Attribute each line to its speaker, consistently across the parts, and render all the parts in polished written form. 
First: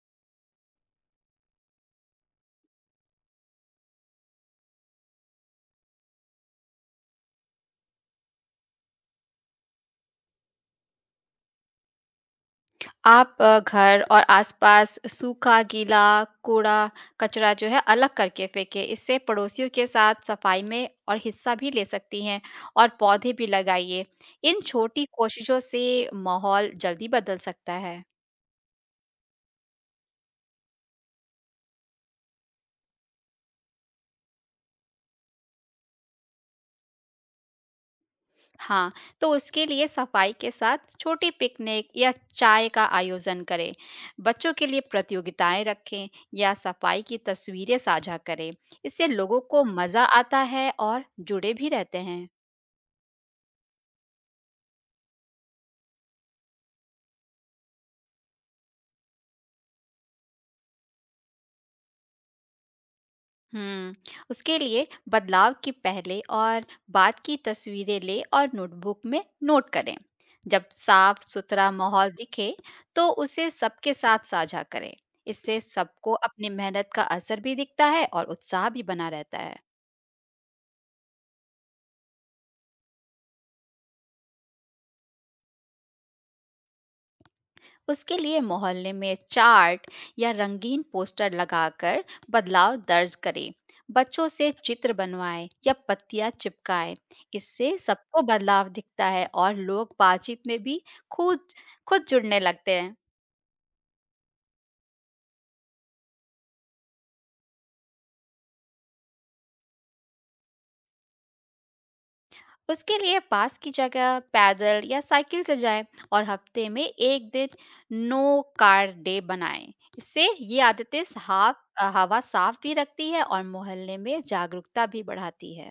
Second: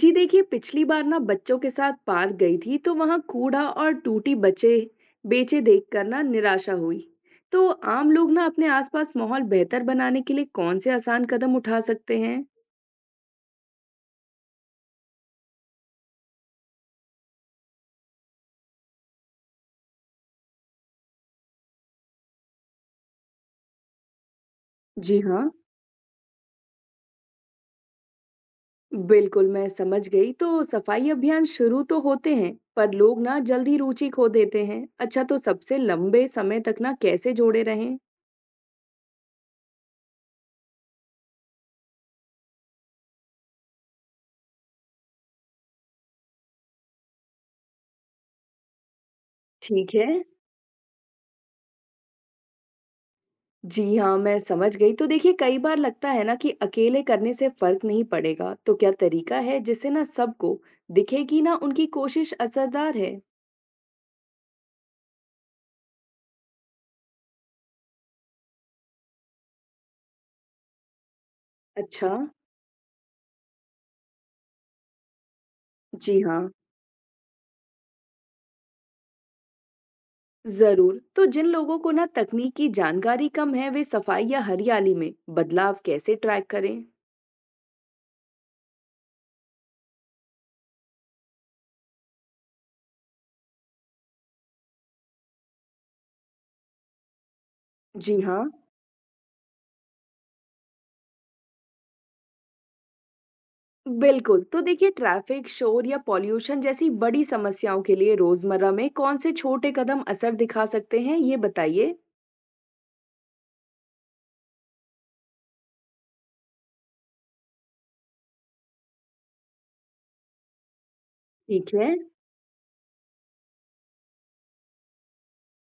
Speaker 1: जी देखिए, पिछली बार ना बच्चों के साथ पार्क गई थी तो वहां कूड़ा और टूटी बचे बेचे देखकर ना निराशा हुई। तो आम लोग ना अपने आसपास माहौल बेहतर बनाने के लिए कौन से आसान कदम उठा सकते हैं।
Speaker 2: आप घर और आसपास सूखा, गीला, कूड़ा, कचरा जो है अलग करके फेंकें। इससे पड़ोसियों के साथ सफाई में और हिस्सा भी ले सकती हैं और पौधे भी लगाइए। इन छोटी
Speaker 1: जी हाँ।
Speaker 2: कोशिशों से माहौल जल्दी बदल सकता है।
Speaker 1: बिल्कुल, मैं समझ गई। तो सफाई अभियान शुरू तो होते हैं पर लोग ना जल्दी रुचि खो देते हैं। अच्छा, तो सबसे लंबे समय तक ना कैसे जोड़े रहें।
Speaker 2: हाँ, तो उसके लिए सफाई के साथ छोटी पिकनिक या चाय का आयोजन करें। बच्चों के लिए प्रतियोगिताएं रखें या सफाई की तस्वीरें साझा करें। इससे लोगों को
Speaker 1: ठीक
Speaker 2: मज़ा
Speaker 1: है।
Speaker 2: आता है और जुड़े भी रहते हैं।
Speaker 1: जी हाँ, मैं समझ गई। तो देखिए, कई बार लगता है ना कि अकेले करने से फ़र्क नहीं पड़ेगा, तो क्या तरीका है जिससे ना सबको दिखे कि ना उनकी कोशिश असरदार है?
Speaker 2: हुँ। उसके लिए बदलाव के पहले और बाद की तस्वीरें लें और नोटबुक में नोट करें। जब साफ-सुथरा
Speaker 1: अच्छा।
Speaker 2: माहौल दिखे, तो उसे सबके साथ साझा करें। इससे सबको
Speaker 1: जी
Speaker 2: अपनी
Speaker 1: हाँ,
Speaker 2: मेहनत का असर भी दिखता है और उत्साह भी बना रहता है।
Speaker 1: ज़रूर। तो जिन लोगों को ना तकनीक की जानकारी कम है, वे सफाई या हरियाली में बदलाव कैसे ट्रैक करें?
Speaker 2: उसके लिए मोहल्ले में चार्ट या रंगीन पोस्टर लगाकर बदलाव दर्ज करें। बच्चों से चित्र बनवाएं या पत्तियां चिपकाएं। इससे
Speaker 1: जी
Speaker 2: सबको
Speaker 1: हाँ,
Speaker 2: बदलाव दिखता है और लोग बातचीत में भी खुद खुद जुड़ने लगते हैं।
Speaker 1: बिल्कुल। तो देखिए, ट्रैफिक, शोर या पॉल्यूशन जैसी बड़ी समस्याओं के लिए रोज़मर्रा में कौन से छोटे कदम असर दिखा सकते हैं, ये बताइए।
Speaker 2: उसके लिए पास की जगह पैदल या साइकिल से जाएं और हफ्ते में एक दिन नो कार डे बनाएं। इससे ये आदतें साफ
Speaker 1: ठीक है।
Speaker 2: हवा साफ भी रखती है और मोहल्ले में जागरूकता भी बढ़ाती है।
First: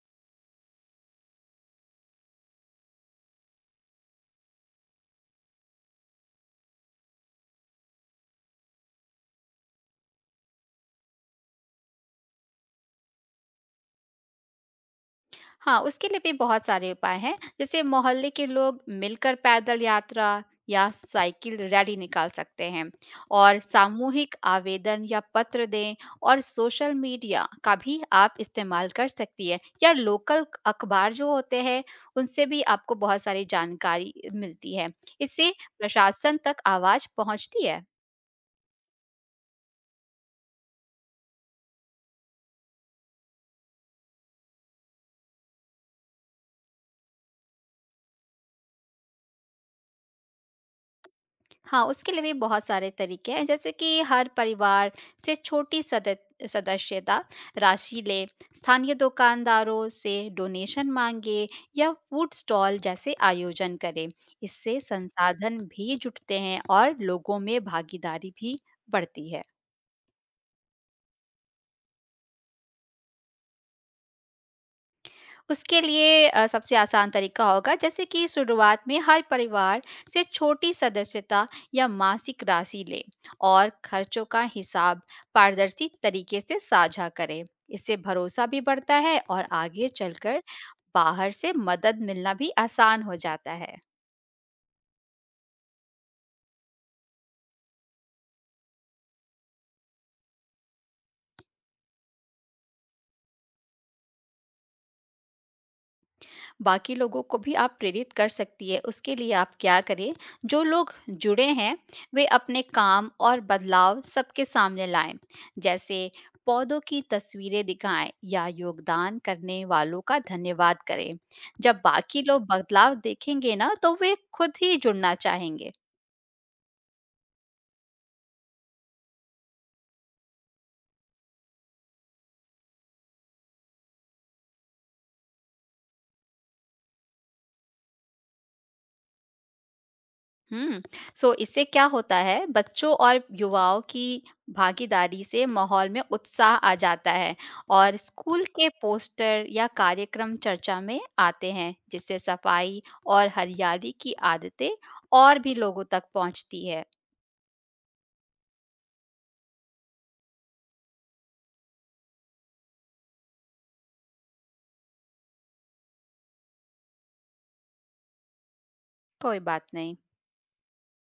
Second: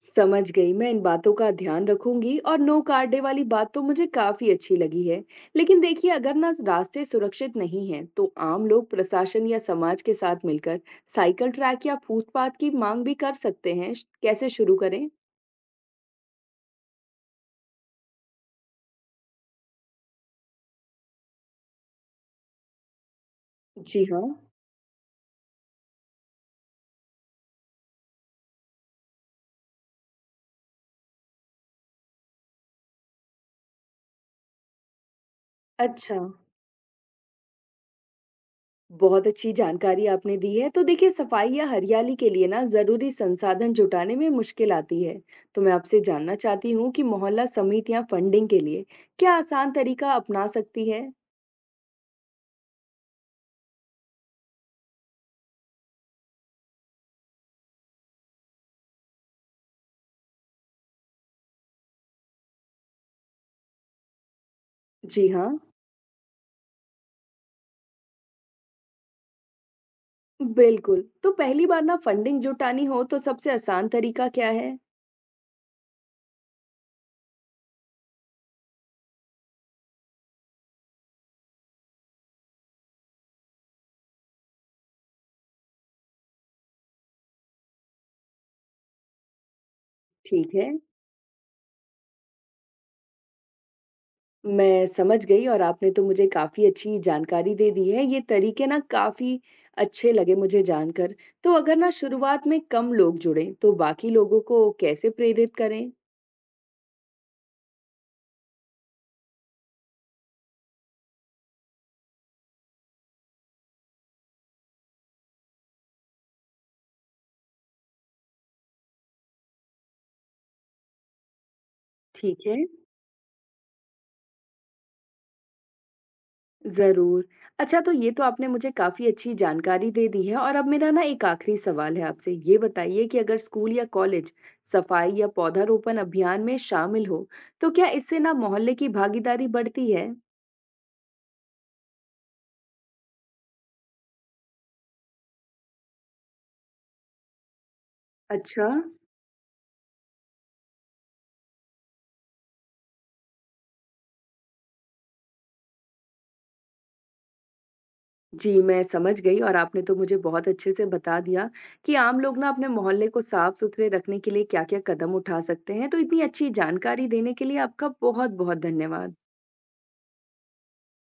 Speaker 1: समझ गई। मैं इन बातों का ध्यान रखूंगी और नो कार्ड डे वाली बात तो मुझे काफी अच्छी लगी है। लेकिन देखिए, अगर ना रास्ते सुरक्षित नहीं हैं तो आम लोग प्रशासन या समाज के साथ मिलकर साइकिल ट्रैक या फुटपाथ की मांग भी कर सकते हैं। कैसे शुरू करें?
Speaker 2: हाँ, उसके लिए भी बहुत सारे उपाय हैं। जैसे मोहल्ले के लोग मिलकर पैदल यात्रा या साइकिल रैली निकाल सकते हैं और
Speaker 1: जी हाँ।
Speaker 2: सामूहिक आवेदन या पत्र दें। और सोशल मीडिया का भी आप इस्तेमाल कर सकती है या लोकल अखबार जो होते हैं, उनसे भी आपको बहुत सारी जानकारी मिलती है। इससे
Speaker 1: अच्छा,
Speaker 2: प्रशासन तक आवाज़ पहुँचती है।
Speaker 1: बहुत अच्छी जानकारी आपने दी है। तो देखिए, सफाई या हरियाली के लिए ना जरूरी संसाधन जुटाने में मुश्किल आती है, तो मैं आपसे जानना चाहती हूँ कि मोहल्ला समितियाँ फंडिंग के लिए क्या आसान तरीका अपना सकती है।
Speaker 2: हाँ, उसके लिए भी बहुत सारे तरीके हैं, जैसे कि हर परिवार से छोटी सदत सदस्यता राशि ले, स्थानीय दुकानदारों से डोनेशन मांगे या फूड स्टॉल जैसे आयोजन करें। इससे
Speaker 1: जी हाँ,
Speaker 2: संसाधन भी जुटते हैं और लोगों में भागीदारी भी बढ़ती है।
Speaker 1: बिल्कुल। तो पहली बार ना फंडिंग जुटानी हो तो सबसे आसान तरीका क्या है?
Speaker 2: उसके लिए सबसे आसान तरीका होगा, जैसे कि शुरुआत में हर परिवार से छोटी सदस्यता या मासिक राशि ले और खर्चों का हिसाब पारदर्शी तरीके से साझा करें। इससे भरोसा भी बढ़ता है और आगे चलकर
Speaker 1: ठीक है,
Speaker 2: बाहर से मदद मिलना भी आसान हो जाता है।
Speaker 1: मैं समझ गई। और आपने तो मुझे काफ़ी अच्छी जानकारी दे दी है। ये तरीके ना काफ़ी अच्छे लगे मुझे जानकर। तो अगर ना शुरुआत में कम लोग जुड़ें, तो बाकी लोगों को कैसे प्रेरित करें?
Speaker 2: बाकी लोगों को भी आप प्रेरित कर सकती है। उसके लिए आप क्या करें, जो लोग जुड़े हैं, वे अपने काम और बदलाव सबके सामने लाएँ। जैसे पौधों की तस्वीरें दिखाएँ या योगदान करने वालों का धन्यवाद करें। जब बाकी लोग
Speaker 1: ठीक है।
Speaker 2: बदलाव देखेंगे ना, तो वे खुद ही जुड़ना चाहेंगे।
Speaker 1: ज़रूर। अच्छा, तो ये तो आपने मुझे काफ़ी अच्छी जानकारी दे दी है और अब मेरा ना एक आखिरी सवाल है आपसे। ये बताइए कि अगर स्कूल या कॉलेज सफाई या पौधारोपण अभियान में शामिल हो, तो क्या इससे ना मोहल्ले की भागीदारी बढ़ती है?
Speaker 2: हुँ। सो इससे क्या होता है, बच्चों और युवाओं की भागीदारी से माहौल में उत्साह आ जाता है। और स्कूल के
Speaker 1: अच्छा।
Speaker 2: पोस्टर या कार्यक्रम चर्चा में आते हैं, जिससे सफाई और हरियाली की आदतें और भी लोगों तक पहुंचती है।
Speaker 1: जी, मैं समझ गई और आपने तो मुझे बहुत अच्छे से बता दिया कि आम लोग ना अपने मोहल्ले को साफ-सुथरे रखने के लिए क्या-क्या कदम उठा सकते हैं। तो इतनी अच्छी जानकारी देने के लिए आपका बहुत-बहुत धन्यवाद।
Speaker 2: कोई बात नहीं।